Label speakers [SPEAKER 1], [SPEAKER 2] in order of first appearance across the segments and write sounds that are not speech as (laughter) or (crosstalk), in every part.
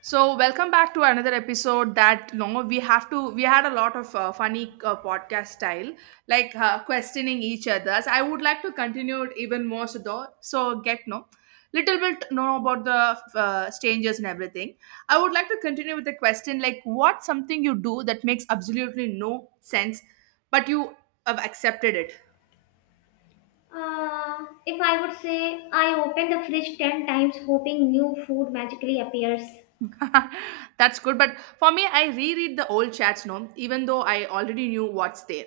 [SPEAKER 1] So welcome back to another episode that you know, we have to we had a lot of funny podcast style like questioning each other's. I would like to continue it even more so though so get no little bit know about the strangers and everything. I would like to continue with the question like what something you do that makes absolutely no sense but you have accepted it.
[SPEAKER 2] If I would say I open the fridge 10 times hoping new food magically appears.
[SPEAKER 1] (laughs) That's good, but for me I reread the old chats, no, even though I already knew what's there.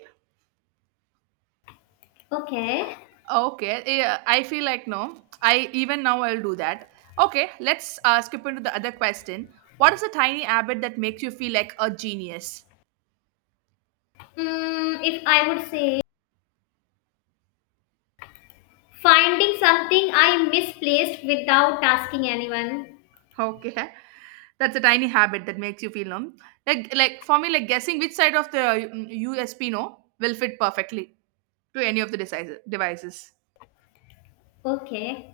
[SPEAKER 2] Okay.
[SPEAKER 1] Okay, yeah, I feel like no. I even now I'll do that. Okay, let's skip into the other question. What is a tiny habit that makes you feel like a genius? (laughs)
[SPEAKER 2] If I would say finding something I misplaced without asking anyone.
[SPEAKER 1] Okay, that's a tiny habit that makes you feel no. Like for me, like guessing which side of the U S P no will fit perfectly to any of the devices.
[SPEAKER 2] Okay.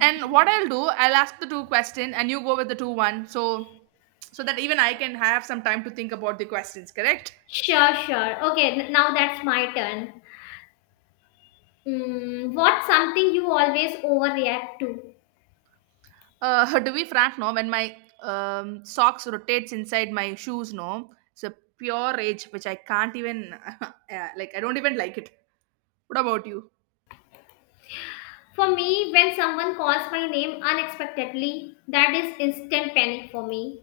[SPEAKER 1] And what I'll do, I'll ask the two question and you go with the two one. So that even I can have some time to think about the questions. Correct?
[SPEAKER 2] Sure, sure. Okay, now that's my turn. What's something you always overreact to?
[SPEAKER 1] (laughs) To be frank, no, when my socks rotates inside my shoes, no, it's a pure rage which I can't even (laughs) yeah, like. I don't even like it. What about you?
[SPEAKER 2] For me, when someone calls my name unexpectedly, that is instant panic for me.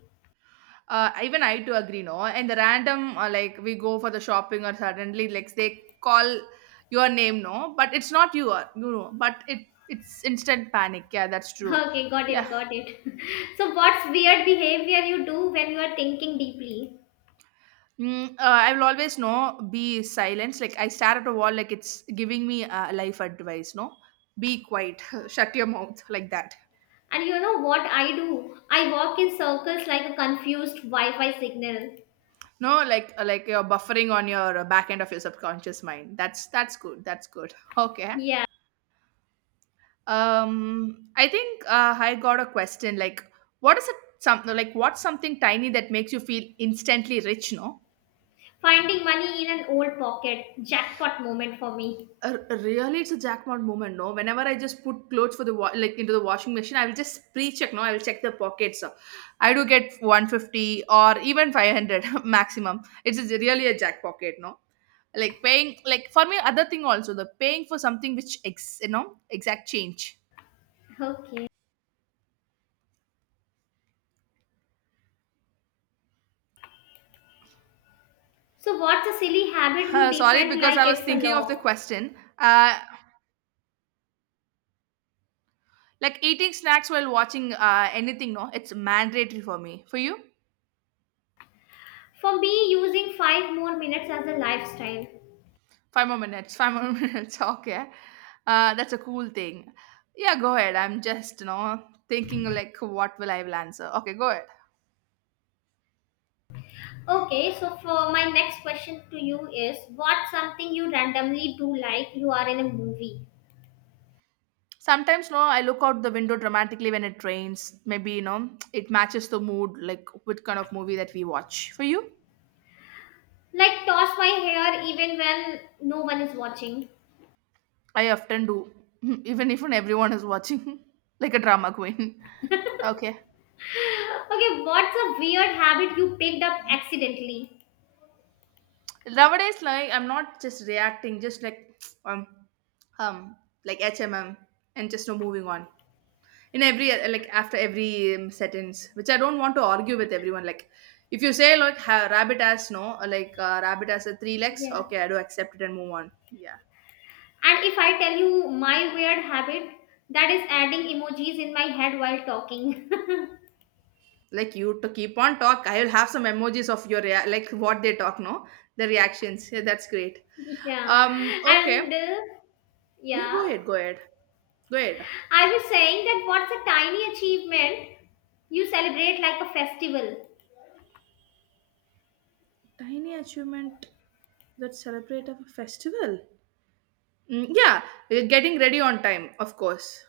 [SPEAKER 1] Even I to agree, no. And the random like we go for the shopping or suddenly like they call your name, no, but it's not you, you know. But it's instant panic. Yeah, that's true.
[SPEAKER 2] Okay, got
[SPEAKER 1] Yeah.
[SPEAKER 2] it, got it. (laughs) So, what's weird behavior you do when you are thinking deeply?
[SPEAKER 1] I will always know be silence. Like I stare at a wall, like it's giving me life advice. No, be quiet. (laughs) Shut your mouth like that.
[SPEAKER 2] And you know what I do? I walk in circles like a confused Wi Fi signal.
[SPEAKER 1] No, like you're buffering on your back end of your subconscious mind. That's good. That's good. (laughs) Okay.
[SPEAKER 2] Yeah,
[SPEAKER 1] I think I got a question. Like, what is it? Some like what's something tiny that makes you feel instantly rich? No.
[SPEAKER 2] finding money in an old pocket. Jackpot moment for me.
[SPEAKER 1] R- really it's a jackpot moment, no, whenever I just put clothes for the like into the washing machine, I will just pre-check, no, I will check the pockets. I do get 150 or even 500 (laughs) maximum. It's really a jackpot, no, like paying, like for me other thing also, the paying for something which ex, you know, exact change.
[SPEAKER 2] Okay. So, what's a silly habit you
[SPEAKER 1] Sorry,
[SPEAKER 2] defend
[SPEAKER 1] because
[SPEAKER 2] like
[SPEAKER 1] I was
[SPEAKER 2] it's a
[SPEAKER 1] thinking of the
[SPEAKER 2] law?
[SPEAKER 1] question. Like eating snacks while watching anything, no, it's mandatory for me. For you?
[SPEAKER 2] For me, using five more minutes as a lifestyle.
[SPEAKER 1] Five more minutes. Five more (laughs) minutes Okay. That's a cool thing. Yeah, go ahead. I'm just, you know, thinking like, what will I will answer? Okay, go ahead.
[SPEAKER 2] Okay, so for my next question to you is what's something you randomly do like you are in a movie?
[SPEAKER 1] Sometimes, no, I look out the window dramatically when it rains. Maybe, you know, it matches the mood, like what kind of movie that we watch. For you?
[SPEAKER 2] Like toss my hair even when no one is watching.
[SPEAKER 1] I often do, (laughs) even if when everyone is watching, (laughs) like a drama queen. (laughs) Okay.
[SPEAKER 2] Okay, what's a weird habit you picked up accidentally?
[SPEAKER 1] Nowadays, like, I'm not just reacting, just like, (tsk) um, um, like HMM and just no moving on. In every like after every sentence which I don't want to argue with everyone. Like if you say like rabbit has no like rabbit has a three legs,
[SPEAKER 2] Yeah.
[SPEAKER 1] okay, I do accept it and move on. Yeah,
[SPEAKER 2] And if I tell you my weird habit, that is adding emojis in my head while talking.
[SPEAKER 1] like you to keep on talk, I will have some emojis of your like what they talk, no, the reactions. Yeah, that's great.
[SPEAKER 2] (laughs) yeah.
[SPEAKER 1] Um, okay.
[SPEAKER 2] And
[SPEAKER 1] Yeah,
[SPEAKER 2] yeah,
[SPEAKER 1] go ahead.
[SPEAKER 2] I was saying that what's a tiny achievement you celebrate like a festival?
[SPEAKER 1] Tiny achievement that celebrate a festival. Mm, yeah, getting ready on time, of course.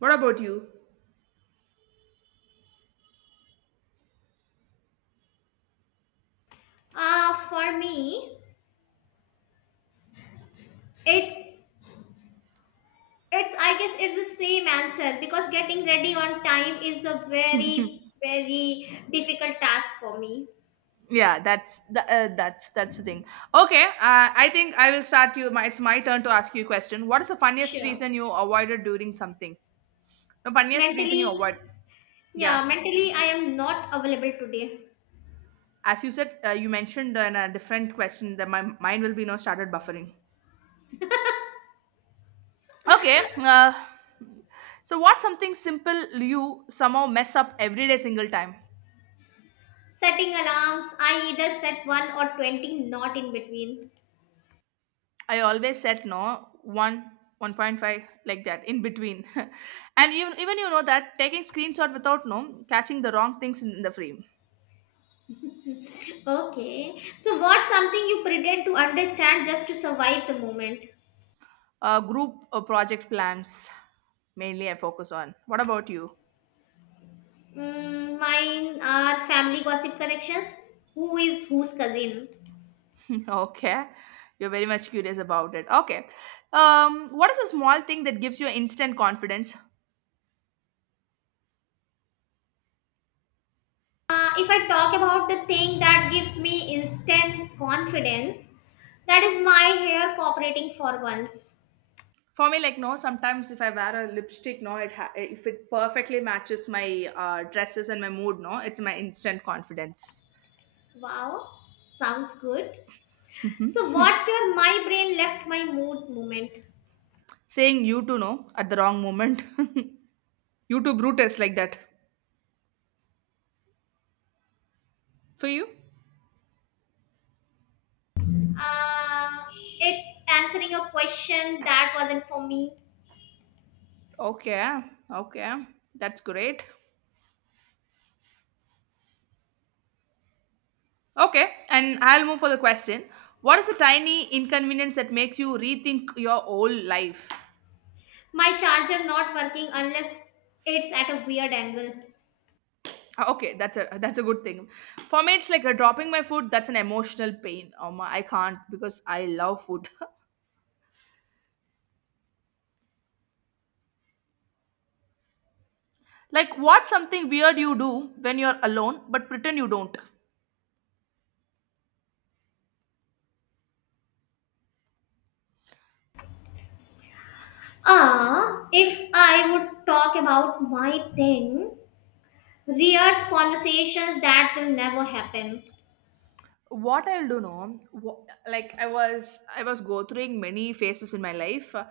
[SPEAKER 1] What about you?
[SPEAKER 2] For me, it's I guess it's the same answer because getting ready on time is a very very difficult task for me.
[SPEAKER 1] Yeah, that's the, that's the thing. Okay. I think I will start you my, it's my turn to ask you a question. What is the funniest
[SPEAKER 2] Sure.
[SPEAKER 1] reason you avoided doing something? The funniest reason
[SPEAKER 2] Mentally,
[SPEAKER 1] you avoid. Yeah,
[SPEAKER 2] yeah, mentally I am not available today.
[SPEAKER 1] as you said, you mentioned in a different question that my mind will be now started buffering. Okay. So what's something simple you somehow mess up every day single time?
[SPEAKER 2] Setting alarms, I either set one or 20, not in between.
[SPEAKER 1] I always set no one 1.5 like that in between, (laughs) and even you know that, taking screenshot without no catching the wrong things in the frame.
[SPEAKER 2] Okay. So what's something you pretend to understand just to survive the moment?
[SPEAKER 1] Group project plans, mainly I focus on. What about you?
[SPEAKER 2] Mine are family gossip connections. Who is whose cousin?
[SPEAKER 1] (laughs) Okay, you're very much curious about it. Okay. Um, what is a small thing that gives you instant confidence?
[SPEAKER 2] If I talk about the thing that gives me instant confidence, that is my hair cooperating for once.
[SPEAKER 1] For me, like no, sometimes if I wear a lipstick, no, it if it perfectly matches my dresses and my mood, no, it's my instant confidence.
[SPEAKER 2] Wow, sounds good. So, what's your my brain left my mood moment?
[SPEAKER 1] Saying you to know at the wrong moment. (laughs) You to Brutus like that. For you?
[SPEAKER 2] Uh, it's answering a question that wasn't for me.
[SPEAKER 1] Okay, okay. That's great. Okay, and I'll move for the question. What is a tiny inconvenience that makes you rethink your whole life?
[SPEAKER 2] My charger not working unless it's at a weird angle.
[SPEAKER 1] Ah, okay, that's a good thing. For me, it's like dropping my food. That's an emotional pain. Oh my, I can't because I love food. (laughs) Like, what's something weird you do when you're alone but pretend you don't?
[SPEAKER 2] Ah, if I would talk about my thing, rears conversations that will never happen.
[SPEAKER 1] What I'll do, no, like I was go through many phases in my life,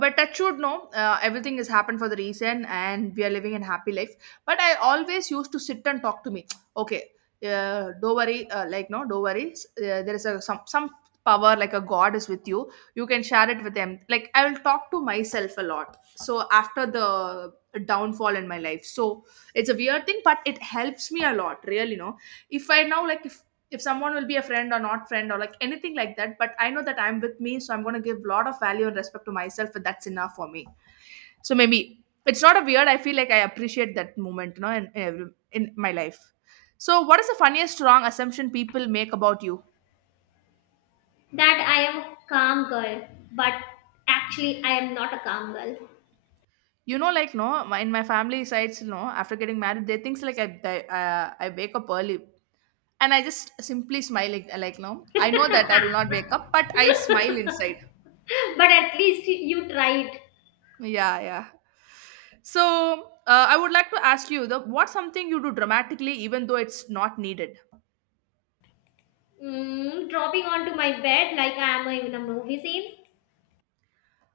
[SPEAKER 1] but touch wood, no, everything has happened for the reason and we are living in happy life. But I always used to sit and talk to me. Okay. Don't worry. Like no, don't worry. There is a some power, like a god is with you, you can share it with them. Like I will talk to myself a lot, so after the downfall in my life, so it's a weird thing but it helps me a lot, really no. If I now, like, if someone will be a friend or not friend or like anything like that, but I know that I'm with me, so I'm going to give a lot of value and respect to myself, and that's enough for me. So maybe it's not a weird. I feel like I appreciate that moment, you know, every, in my life. So what is the funniest wrong assumption people make about you?
[SPEAKER 2] That I am a calm girl, but actually I am not a calm girl.
[SPEAKER 1] You know, like no, my- in my family sides, no, after getting married they think like I wake up early, and I just simply smile, like no, I know that I will not wake up but I smile inside.
[SPEAKER 2] (laughs) but at least you tried.
[SPEAKER 1] Yeah, yeah. So, I would like to ask you the what's something you do dramatically even though it's not needed.
[SPEAKER 2] Dropping onto my bed like I am in a movie scene.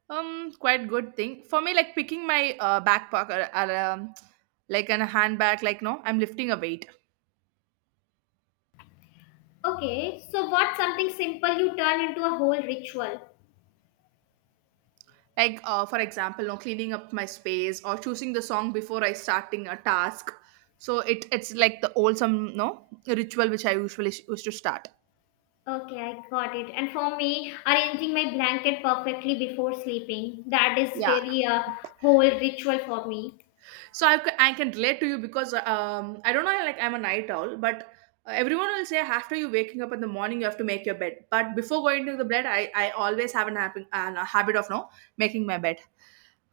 [SPEAKER 1] Quite good thing for me. Like picking my backpack, or like an handbag. Like no, I'm lifting a weight.
[SPEAKER 2] Okay, so what's something simple you turn into a whole ritual?
[SPEAKER 1] Like for example, no, cleaning up my space or choosing the song before I starting a task. So it it's like the old some no ritual which I usually used to start.
[SPEAKER 2] Okay, I got it. And for me, arranging my blanket perfectly before sleeping. That is
[SPEAKER 1] Yeah,
[SPEAKER 2] really a whole ritual for me.
[SPEAKER 1] so I, I can relate to you because I don't know, like I'm a night owl, but everyone will say after you waking up in the morning you have to make your bed, but before going to the bed I always have an happen, an, a habit of no making my bed.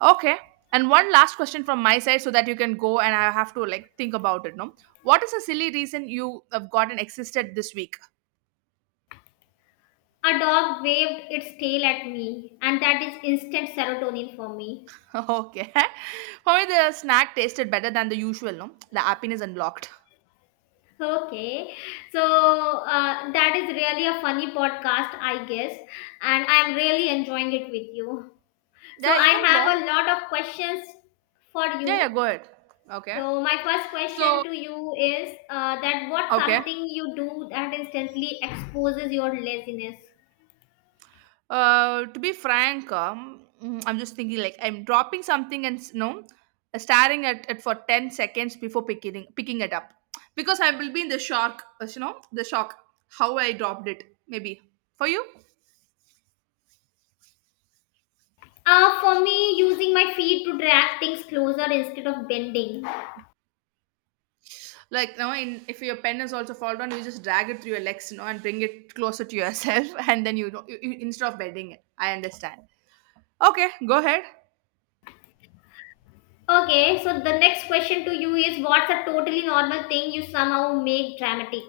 [SPEAKER 1] Okay. And one last question from my side, so that you can go and I have to like think about it, no. What is a silly reason you have gotten existed this week?
[SPEAKER 2] A dog waved its tail at me, and that is instant serotonin for me.
[SPEAKER 1] (laughs) Okay, for me the snack tasted better than the usual, no, the happiness unlocked.
[SPEAKER 2] Okay, so that is really a funny podcast, I guess, and I'm really enjoying it with you. So,
[SPEAKER 1] Yeah,
[SPEAKER 2] I
[SPEAKER 1] even
[SPEAKER 2] have a
[SPEAKER 1] long.
[SPEAKER 2] lot of questions for
[SPEAKER 1] Yeah,
[SPEAKER 2] you.
[SPEAKER 1] go ahead. Okay,
[SPEAKER 2] So, my first
[SPEAKER 1] so,
[SPEAKER 2] question to you is that what's
[SPEAKER 1] okay.
[SPEAKER 2] something you do that instantly exposes your laziness?
[SPEAKER 1] To be frank, I'm just thinking, like I'm dropping something and no, staring at it for 10 seconds before picking it up, because I will be in the shock. You know, the shock how I dropped it. Maybe for you?
[SPEAKER 2] For me, using my feet to drag things closer instead of bending.
[SPEAKER 1] Like no, in, if your pen is also fall down, you just drag it through your legs, you know, and bring it closer to yourself, (laughs) and then you know instead of bedding it. I understand. Okay, go ahead.
[SPEAKER 2] Okay, so the next question to you is what's a totally normal thing you somehow make dramatic?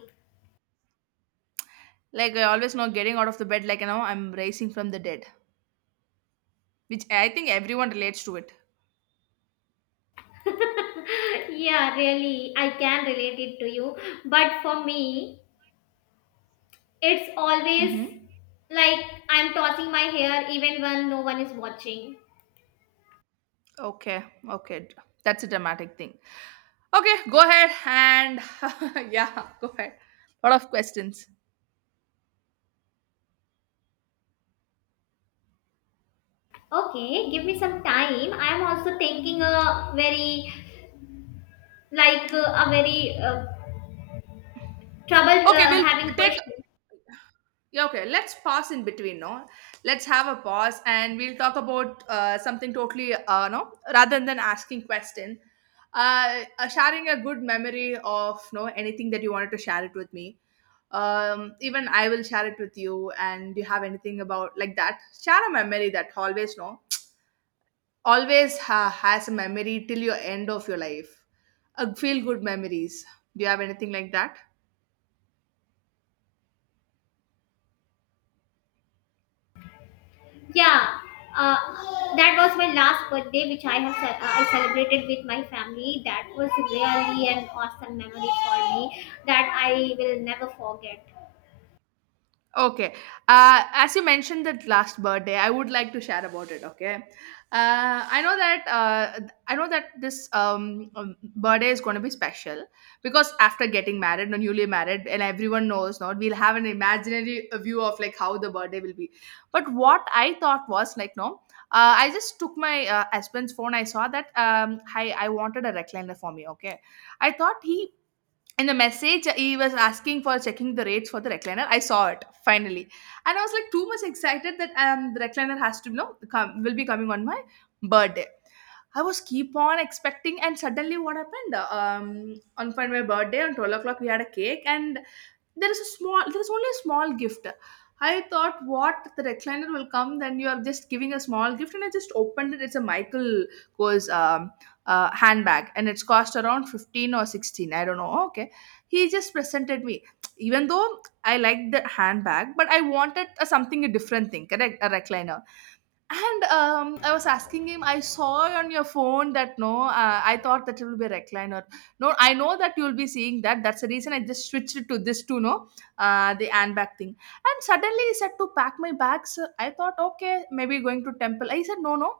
[SPEAKER 1] Like I always know, getting out of the bed, like you know, I'm rising from the dead, which I think everyone relates to it.
[SPEAKER 2] (laughs) yeah, really, I can relate it to you. But for me, it's always
[SPEAKER 1] Mm-hmm.
[SPEAKER 2] like I'm tossing my hair even when no one is watching.
[SPEAKER 1] Okay, okay. That's a dramatic thing. Okay, go ahead, and (laughs) yeah, go ahead. Lot of questions.
[SPEAKER 2] Okay, give me some time. I'm also thinking a very a very trouble
[SPEAKER 1] Okay, we'll
[SPEAKER 2] having
[SPEAKER 1] take.
[SPEAKER 2] question.
[SPEAKER 1] Yeah, okay, let's pause in between, no? Let's have a pause and we'll talk about something totally no, rather than asking question. Sharing a good memory of no anything that you wanted to share it with me. Um, even I will share it with you, and do you have anything about like that. Share a memory that always no always has a memory till your end of your life. A feel good memories. Do you have anything like that?
[SPEAKER 2] Yeah, uh, that was my last birthday, which I have I celebrated with my family. That was really an awesome memory for me that I will never forget.
[SPEAKER 1] Okay. As you mentioned that last birthday, I would like to share about it. Okay. Uh, I know that uh, I know that this birthday is going to be special because after getting married or newly married, and everyone knows, not we'll have an imaginary view of like how the birthday will be. But what I thought was like, no, I just took my husband's phone. I saw that I wanted a recliner for me. Okay, I thought he in the message he was asking for checking the rates for the recliner, I saw it finally. And I was like too much excited that the recliner has to come, will be coming on my birthday. I was keep on expecting and suddenly what happened, on for my birthday on 12 o'clock we had a cake. And there is only a small gift. I thought what, the recliner will come, then you are just giving a small gift. And I just opened it, it's a Michael Kors handbag and it's cost around 15 or 16, I don't know. Okay, he just presented me. Even though I like the handbag, but I wanted a, something a different thing, correct, a recliner. And I was asking him, I saw on your phone that no, I thought that it will be a recliner. No, I know that you will be seeing that. That's the reason I just switched it to this to no, the hand bag thing. And suddenly he said to pack my bags. I thought, okay, maybe going to temple. I said, no, no,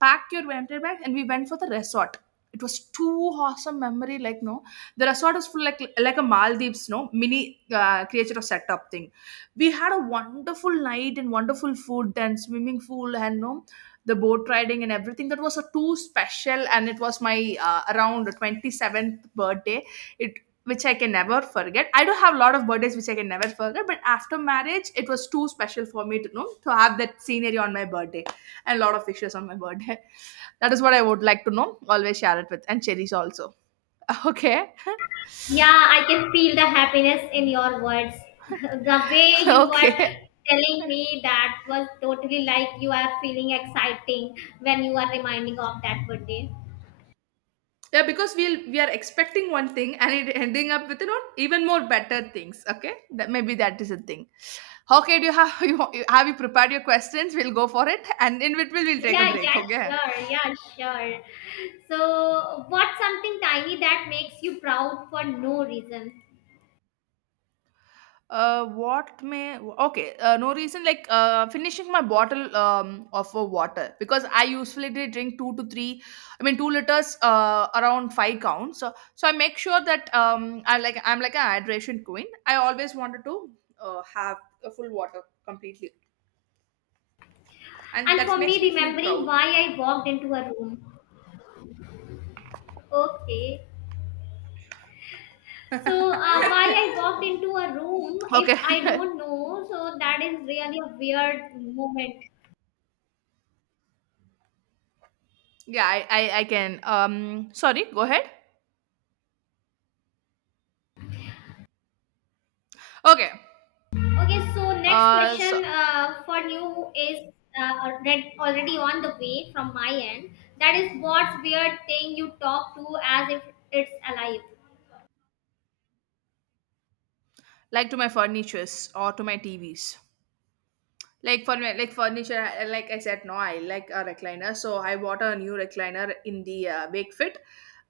[SPEAKER 1] pack your winter bag. And we went for the resort. It was too awesome memory. Like no, the resort is full like a Maldives, no mini creature of setup thing. We had a wonderful night and wonderful food and swimming pool and no, the boat riding and everything, that was a too special. And it was my around 27th birthday it, which I can never forget. I do have a lot of birthdays which I can never forget, but after marriage it was too special for me to know to have that scenery on my birthday and a lot of wishes on my birthday. (laughs) That is what I would like to know always share it with and cherries also. (laughs) Okay.
[SPEAKER 2] Yeah, I can feel the happiness in your words. (laughs) the way
[SPEAKER 1] (laughs)
[SPEAKER 2] you were
[SPEAKER 1] Okay,
[SPEAKER 2] telling me that was totally like you are feeling exciting when you are reminding of that birthday.
[SPEAKER 1] yeah, because we are expecting one thing and it ending up with you know even more better things. Okay, that maybe that is a thing. Okay, do you have (laughs) you have, you prepared your questions, we'll go for it and in between we'll take a
[SPEAKER 2] Yeah,
[SPEAKER 1] break,
[SPEAKER 2] yeah,
[SPEAKER 1] okay?
[SPEAKER 2] sure, yeah, sure. So, what's something tiny that makes you proud for no reason?
[SPEAKER 1] What may, okay? No reason like finishing my bottle of water, because I usually did drink two to three, I mean 2 liters around five counts. So I make sure that I'm like a hydration queen. I always wanted to have a full water completely, and
[SPEAKER 2] And
[SPEAKER 1] that
[SPEAKER 2] for
[SPEAKER 1] makes
[SPEAKER 2] me,
[SPEAKER 1] me feel
[SPEAKER 2] remembering
[SPEAKER 1] proud.
[SPEAKER 2] why I walked into a room. Okay.
[SPEAKER 1] (laughs)
[SPEAKER 2] So,
[SPEAKER 1] Okay.
[SPEAKER 2] why I walked into a room, if I don't know, so that is really a weird moment.
[SPEAKER 1] (laughs) Yeah, I can. Sorry, go ahead. Okay.
[SPEAKER 2] Okay, so next
[SPEAKER 1] Uh, so
[SPEAKER 2] question for you is already on the way from my end. That is, what's weird thing you talk to as if it's alive?
[SPEAKER 1] like to my furnitures or to my TVs. Like for like furniture like I said no I like a recliner, so I bought a new recliner in the wakefit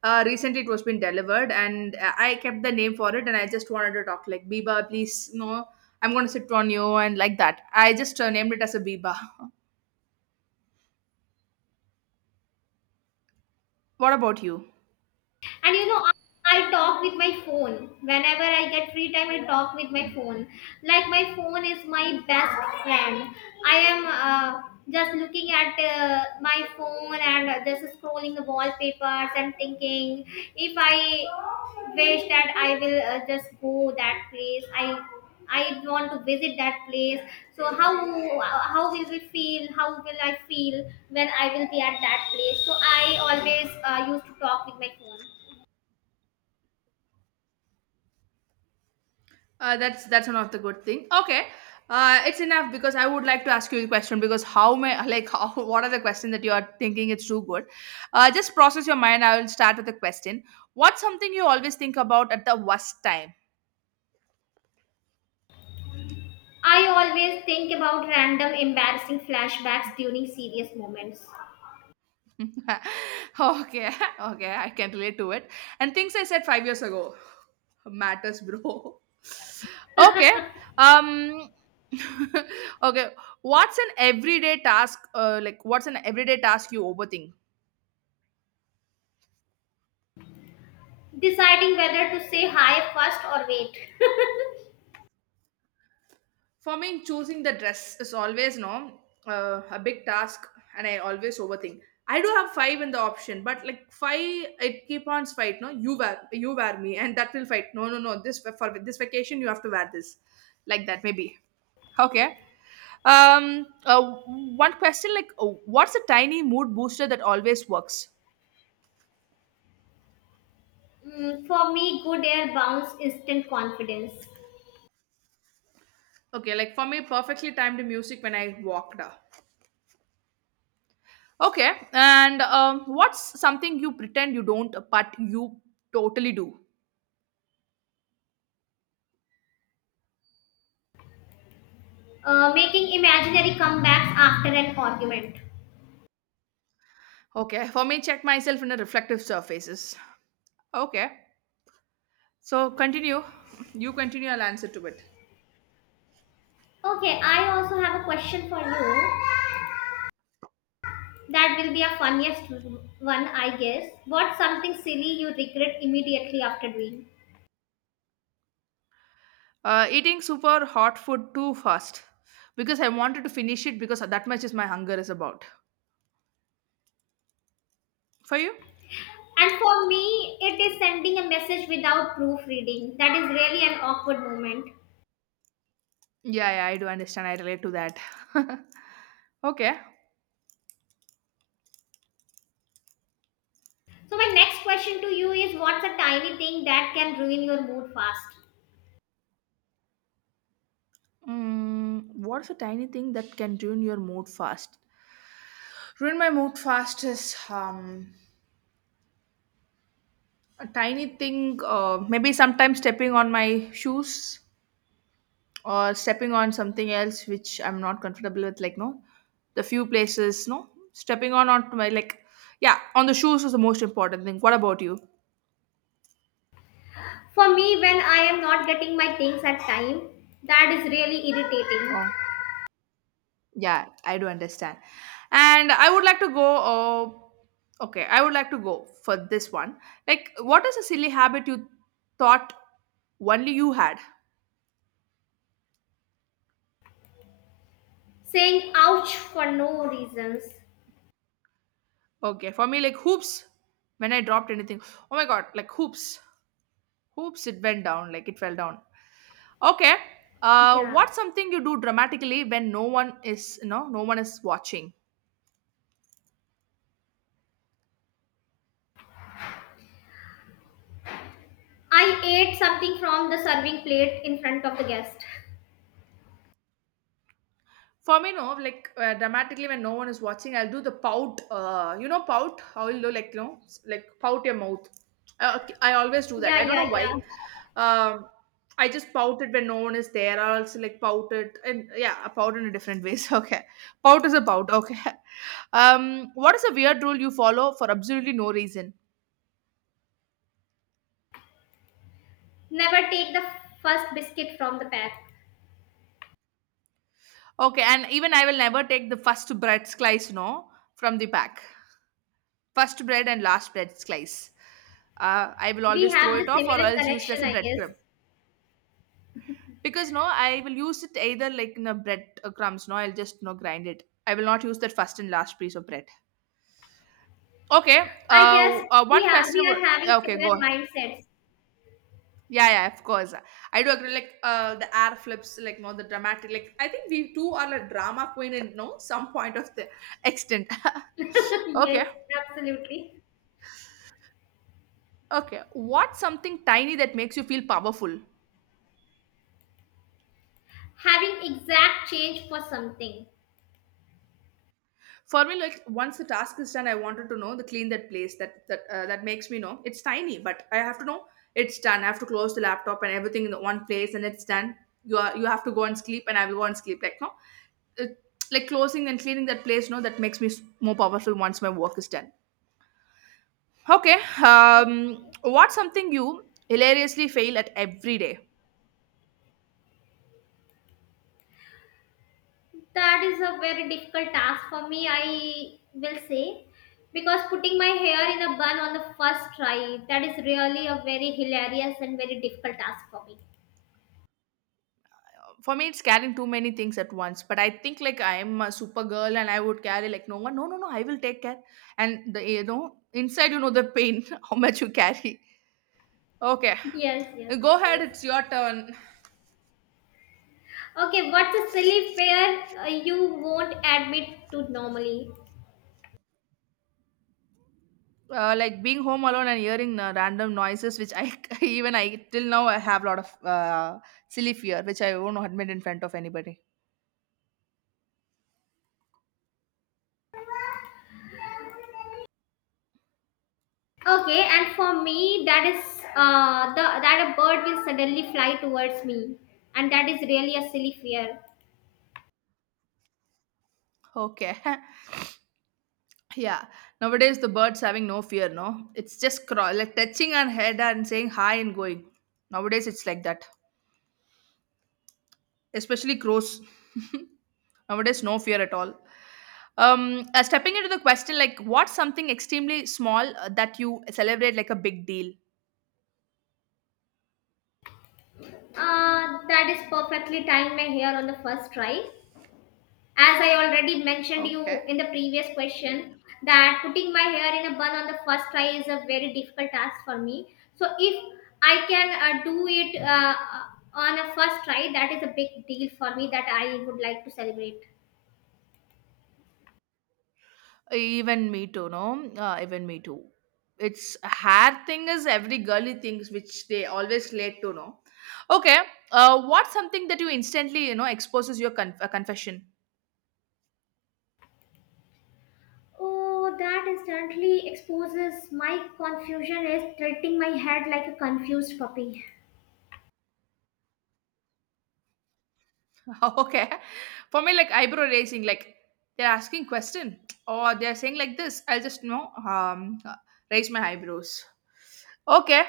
[SPEAKER 1] recently. It was been delivered and I kept the name for it and I just wanted to talk like biba please no, I'm going to sit on you, and like that I just named it as a biba. (laughs) What about you?
[SPEAKER 2] And you know, I talk with my phone. Whenever I get free time, I talk with my phone. Like my phone is my best friend. I am just looking at my phone and just scrolling the wallpapers and thinking if I wish that I will just go that place. I want to visit that place. So how will we feel? How will I feel when I will be at that place? So I always used to talk with my phone.
[SPEAKER 1] That's one of the good thing. Okay, it's enough because I would like to ask you a question, because how may like how, (laughs) what are the question that you are thinking, it's too good? Just process your mind. I will start with the question. What's something you always think about at the worst time?
[SPEAKER 2] I always think about random embarrassing flashbacks during serious moments,
[SPEAKER 1] (laughs) Okay, (laughs) okay, I can relate to it. And things I said 5 years ago matters, bro. (laughs) Okay, um, (laughs) okay. What's an everyday task? What's an everyday task you overthink?
[SPEAKER 2] deciding whether to say hi first or wait.
[SPEAKER 1] For me, choosing the dress is always no a big task, and I always overthink. I do have five in the option, but like five, it keep on fight. No, you wear me, and that will fight. No, no, no. This for this vacation, you have to wear this, like that maybe. Okay. Um. Uh, One question, like, what's a tiny mood booster that always works?
[SPEAKER 2] For me, good air bounce instant confidence.
[SPEAKER 1] Okay, like for me, perfectly timed music when I walked. Up. Okay, and what's something you pretend you don't, but you totally do?
[SPEAKER 2] Making imaginary comebacks after an argument.
[SPEAKER 1] Okay, for me, check myself in a reflective surfaces. Okay, so continue. You continue. I'll answer to it.
[SPEAKER 2] Okay, I also have a question for you. That will be a funniest one, I guess. What's something silly you regret immediately after doing?
[SPEAKER 1] Eating super hot food too fast because I wanted to finish it because that much is my hunger is about. For you?
[SPEAKER 2] And for me, it is sending a message without proofreading. That is really an awkward moment.
[SPEAKER 1] Yeah, yeah, I do understand. I relate to that. (laughs) Okay.
[SPEAKER 2] So, my next question to you is what's a tiny thing that can ruin your mood fast?
[SPEAKER 1] Mm, what's a tiny thing that can ruin your mood fast? Ruin my mood fast is a tiny thing, maybe sometimes stepping on my shoes or stepping on something else which I'm not comfortable with, like no, the few places, no, stepping on onto my like, yeah, on the shoes is the most important thing. What about you?
[SPEAKER 2] For me, when I am not getting my things at time, that is really irritating.
[SPEAKER 1] Oh, yeah, I do understand. And I would like to go. Okay, I would like to go for this one. Like, what is a silly habit you thought only you had?
[SPEAKER 2] Saying ouch for no reasons.
[SPEAKER 1] Okay, for me, like hoops. When I dropped anything, oh my god, like hoops. Oops, it went down, like it fell down. Okay.
[SPEAKER 2] Yeah.
[SPEAKER 1] What's something you do dramatically when no one is, you know, no one is watching?
[SPEAKER 2] I ate something from the serving plate in front of the guest.
[SPEAKER 1] For me, no, like dramatically when no one is watching, I'll do the pout. You know, pout. I will do like you know, like pout your mouth. Okay, I always do that. I
[SPEAKER 2] Yeah,
[SPEAKER 1] don't know
[SPEAKER 2] yeah, yeah.
[SPEAKER 1] why. Um, I just pout it when no one is there. I also like pout it, and yeah, I pout in a different ways. (laughs) Okay, pout is a pout. Okay. (laughs) What is a weird rule you follow for absolutely no reason?
[SPEAKER 2] Never take the first biscuit from the pack.
[SPEAKER 1] Okay, and even I will never take the first bread slice, no, from the pack. First bread and last bread slice. I will
[SPEAKER 2] We
[SPEAKER 1] always throw
[SPEAKER 2] have the
[SPEAKER 1] it off or
[SPEAKER 2] similar
[SPEAKER 1] else use it
[SPEAKER 2] connection,
[SPEAKER 1] as a
[SPEAKER 2] I guess.
[SPEAKER 1] breadcrumb. Because no, I will use it either like in a bread crumbs, no, I'll just no grind it. I will not use that first and last piece of bread. Okay,
[SPEAKER 2] I guess
[SPEAKER 1] one
[SPEAKER 2] yeah,
[SPEAKER 1] question.
[SPEAKER 2] we are having
[SPEAKER 1] Okay,
[SPEAKER 2] similar
[SPEAKER 1] go.
[SPEAKER 2] mindsets.
[SPEAKER 1] Yeah, yeah, of course. I do agree. Like, the air flips, like, no, the dramatic. Like, I think we too are a drama queen in no some point of the extent. (laughs)
[SPEAKER 2] (laughs) yes,
[SPEAKER 1] Okay.
[SPEAKER 2] absolutely.
[SPEAKER 1] Okay, what's something tiny that makes you feel powerful?
[SPEAKER 2] Having exact change for something.
[SPEAKER 1] For me, like once the task is done, I wanted to know the clean that place that that makes me know it's tiny, but I have to know it's done. I have to close the laptop and everything in the one place, and it's done. You have to go and sleep, and I will go and sleep. Like no, it, like closing and cleaning that place, no, that makes me more powerful once my work is done. Okay,
[SPEAKER 2] Okay.
[SPEAKER 1] what's something you hilariously fail at every day?
[SPEAKER 2] That is a very difficult task for me. I will say because putting my hair in a bun on the first try, that is really a very hilarious and very difficult task for me.
[SPEAKER 1] For me, it's carrying too many things at once, but I think like I'm a super girl and I would carry like no, one no no no, I will take care. And the, you know, inside, you know, the pain. (laughs) How much you carry. Okay,
[SPEAKER 2] (laughs) yes, yes,
[SPEAKER 1] go
[SPEAKER 2] of
[SPEAKER 1] ahead,
[SPEAKER 2] course.
[SPEAKER 1] it's your turn.
[SPEAKER 2] Okay, what's a silly fear you won't admit to normally?
[SPEAKER 1] Like being home alone and hearing random noises which I (laughs) even I till now I have a lot of silly fear which I won't admit in front of anybody.
[SPEAKER 2] Okay, and for me that is the that a bird will suddenly fly towards me and that is really a silly fear.
[SPEAKER 1] Okay (laughs) yeah, nowadays the birds having no fear no, it's just crawl like touching our head and saying hi and going. Nowadays it's like that, especially crows. (laughs) Nowadays, no fear at all. Stepping into the question, like what's something extremely small that you celebrate like a big deal?
[SPEAKER 2] That is perfectly timed my hair on the first try. As I already mentioned you
[SPEAKER 1] Okay.
[SPEAKER 2] in the previous question, that putting my hair in a bun on the first try is a very difficult task for me. So if I can do it on a first try, that is a big deal for me that I would like to celebrate.
[SPEAKER 1] Even me too, no? Even me too. It's hair thing is every girly things which they always relate to, no? Okay. What's something that you instantly, you know, exposes your confession?
[SPEAKER 2] Oh, that instantly exposes my confusion is tilting my head like a confused puppy.
[SPEAKER 1] (laughs) Okay. For me, like eyebrow raising, like they're asking question or they're saying like this. I'll just you know raise my eyebrows. Okay,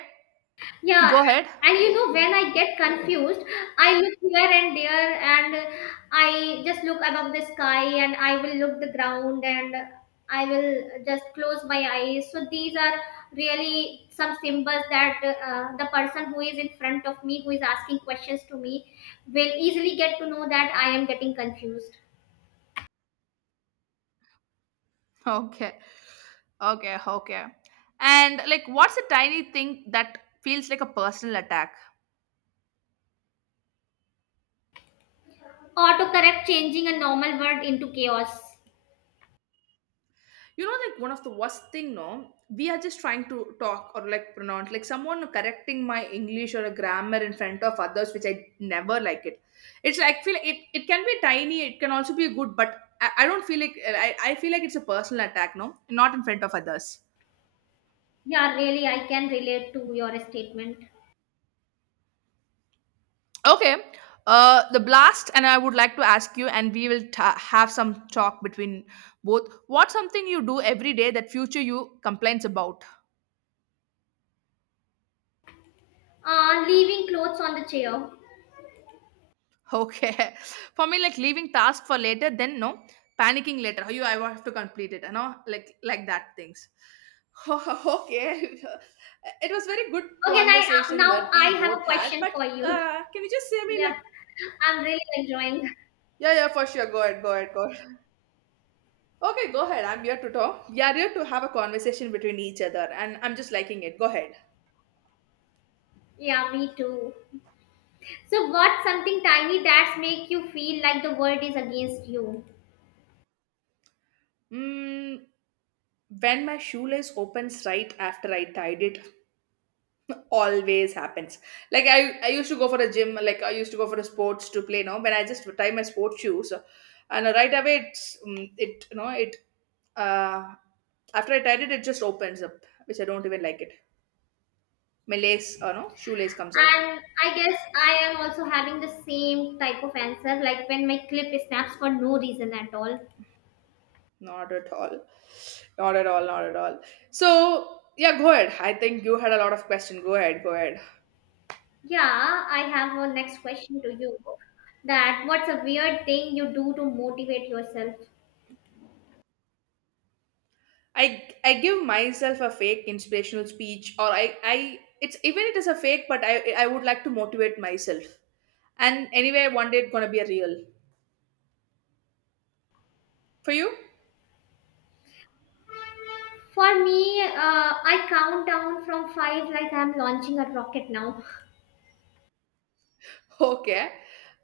[SPEAKER 2] Yeah,
[SPEAKER 1] go ahead. (laughs)
[SPEAKER 2] and you know, when I get confused, I look here and there, and I just look above the sky, and I will look the ground, and I will just close my eyes. So these are really some symbols that the person who is in front of me, who is asking questions to me, will easily get to know that I am getting confused.
[SPEAKER 1] Okay, okay, okay. And like, what's a tiny thing that feels like a personal attack?
[SPEAKER 2] Autocorrect changing a normal word into chaos.
[SPEAKER 1] You know, like one of the worst thing, no? We are just trying to talk or like pronounce, like someone correcting my English or a grammar in front of others, which I never like it. It's like feel like it can be tiny, it can also be good, but I don't feel like I feel like it's a personal attack. No, not in front of others.
[SPEAKER 2] Yeah, really, I can relate to your statement.
[SPEAKER 1] Okay. The blast, and I would like to ask you, and we will ta have some talk between both. What's something you do every day that future you complains about?
[SPEAKER 2] Leaving clothes on the chair.
[SPEAKER 1] Okay. (laughs) For me, like leaving task for later, then no, panicking later. You, I have to complete it. You know, like that things. (laughs) Okay. It was very good
[SPEAKER 2] Okay, now,
[SPEAKER 1] conversation
[SPEAKER 2] now
[SPEAKER 1] that
[SPEAKER 2] I
[SPEAKER 1] we
[SPEAKER 2] have a
[SPEAKER 1] both had.
[SPEAKER 2] question
[SPEAKER 1] But
[SPEAKER 2] for you. (laughs)
[SPEAKER 1] can you just say me
[SPEAKER 2] Yeah,
[SPEAKER 1] like?
[SPEAKER 2] I'm really enjoying.
[SPEAKER 1] Yeah, yeah, for sure. Go ahead, go ahead, go ahead. (laughs) Okay, go ahead. I'm here to talk. We are here to have a conversation between each other, and I'm just liking it. Go ahead.
[SPEAKER 2] Yeah, me too. So, what's something tiny that's make you feel like the world is against you?
[SPEAKER 1] Mm, when my shoelace opens right after I tied it, always happens. Like I used to go for a gym, like I used to go for a sports to play. Now when I just tie my sports shoes and right away it's, it you know it uh After I tied it, it just opens up, which I don't even like it. My lace, no, shoelace comes out.
[SPEAKER 2] And I guess I am also having the same type of answer, like when my clip snaps for no reason at all.
[SPEAKER 1] Not at all. Not at all, not at all. So yeah, go ahead. I think you had a lot of question. Go ahead, go ahead.
[SPEAKER 2] Yeah, I have a next question to you. That what's a weird thing you do to motivate yourself?
[SPEAKER 1] I give myself a fake inspirational speech, or I it's even it is a fake, but I would like to motivate myself. And anyway, one day it's gonna be a real for you. (laughs)
[SPEAKER 2] For me, I count down from five like I'm launching a rocket now.
[SPEAKER 1] Okay,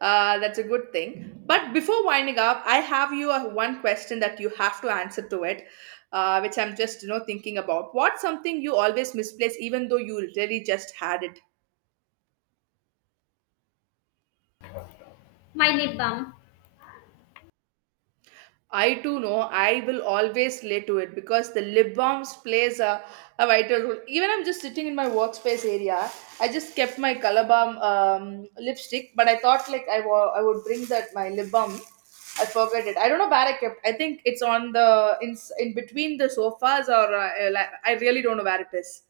[SPEAKER 1] that's a good thing. But before winding up, I have you a one question that you have to answer to it, which I'm just thinking about. What's something you always misplace even though you really just had it?
[SPEAKER 2] My lip balm.
[SPEAKER 1] I too know I will always relate to it, because the lip balms plays a vital role. Even I'm just sitting in my workspace area. I just kept my color balm, lipstick, but I thought like I I would bring that my lip balm. I forgot it. I don't know where I kept. I think it's on the in between the sofas, or like, I really don't know where it is.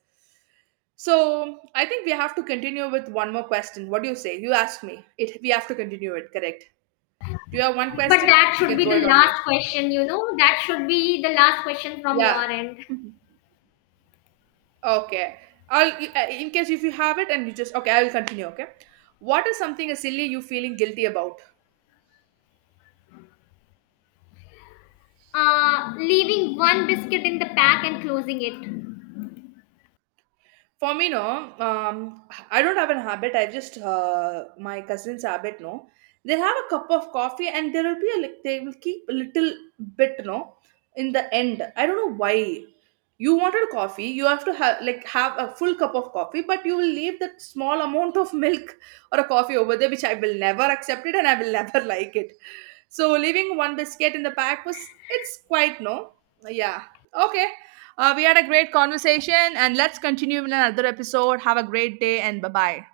[SPEAKER 1] So I think we have to continue with one more question. What do you say? You asked me. It we have to continue it. Correct. Do you have one
[SPEAKER 2] But
[SPEAKER 1] question?
[SPEAKER 2] that
[SPEAKER 1] You
[SPEAKER 2] should
[SPEAKER 1] can
[SPEAKER 2] be
[SPEAKER 1] throw
[SPEAKER 2] the
[SPEAKER 1] it on me.
[SPEAKER 2] last question, you know? That should be the last question from your
[SPEAKER 1] Yeah.
[SPEAKER 2] end.
[SPEAKER 1] Mhm. Okay. I'll in case if you have it, and you just okay, I will continue. Okay. What is something silly you feeling guilty about?
[SPEAKER 2] Leaving one biscuit in the pack and closing it.
[SPEAKER 1] For me, no. Um, I don't have an habit. I just, my cousin's habit. No, they have a cup of coffee, and there will be a they will keep a little bit. No, in the end, I don't know why. You wanted coffee, you have to have like have a full cup of coffee, but you will leave that small amount of milk (laughs) or a coffee over there, which I will never accept it, and I will (laughs) never like it. So leaving one biscuit in the pack was, it's quite, no, yeah, okay. We had a great conversation, and let's continue in another episode. Have a great day, and bye bye.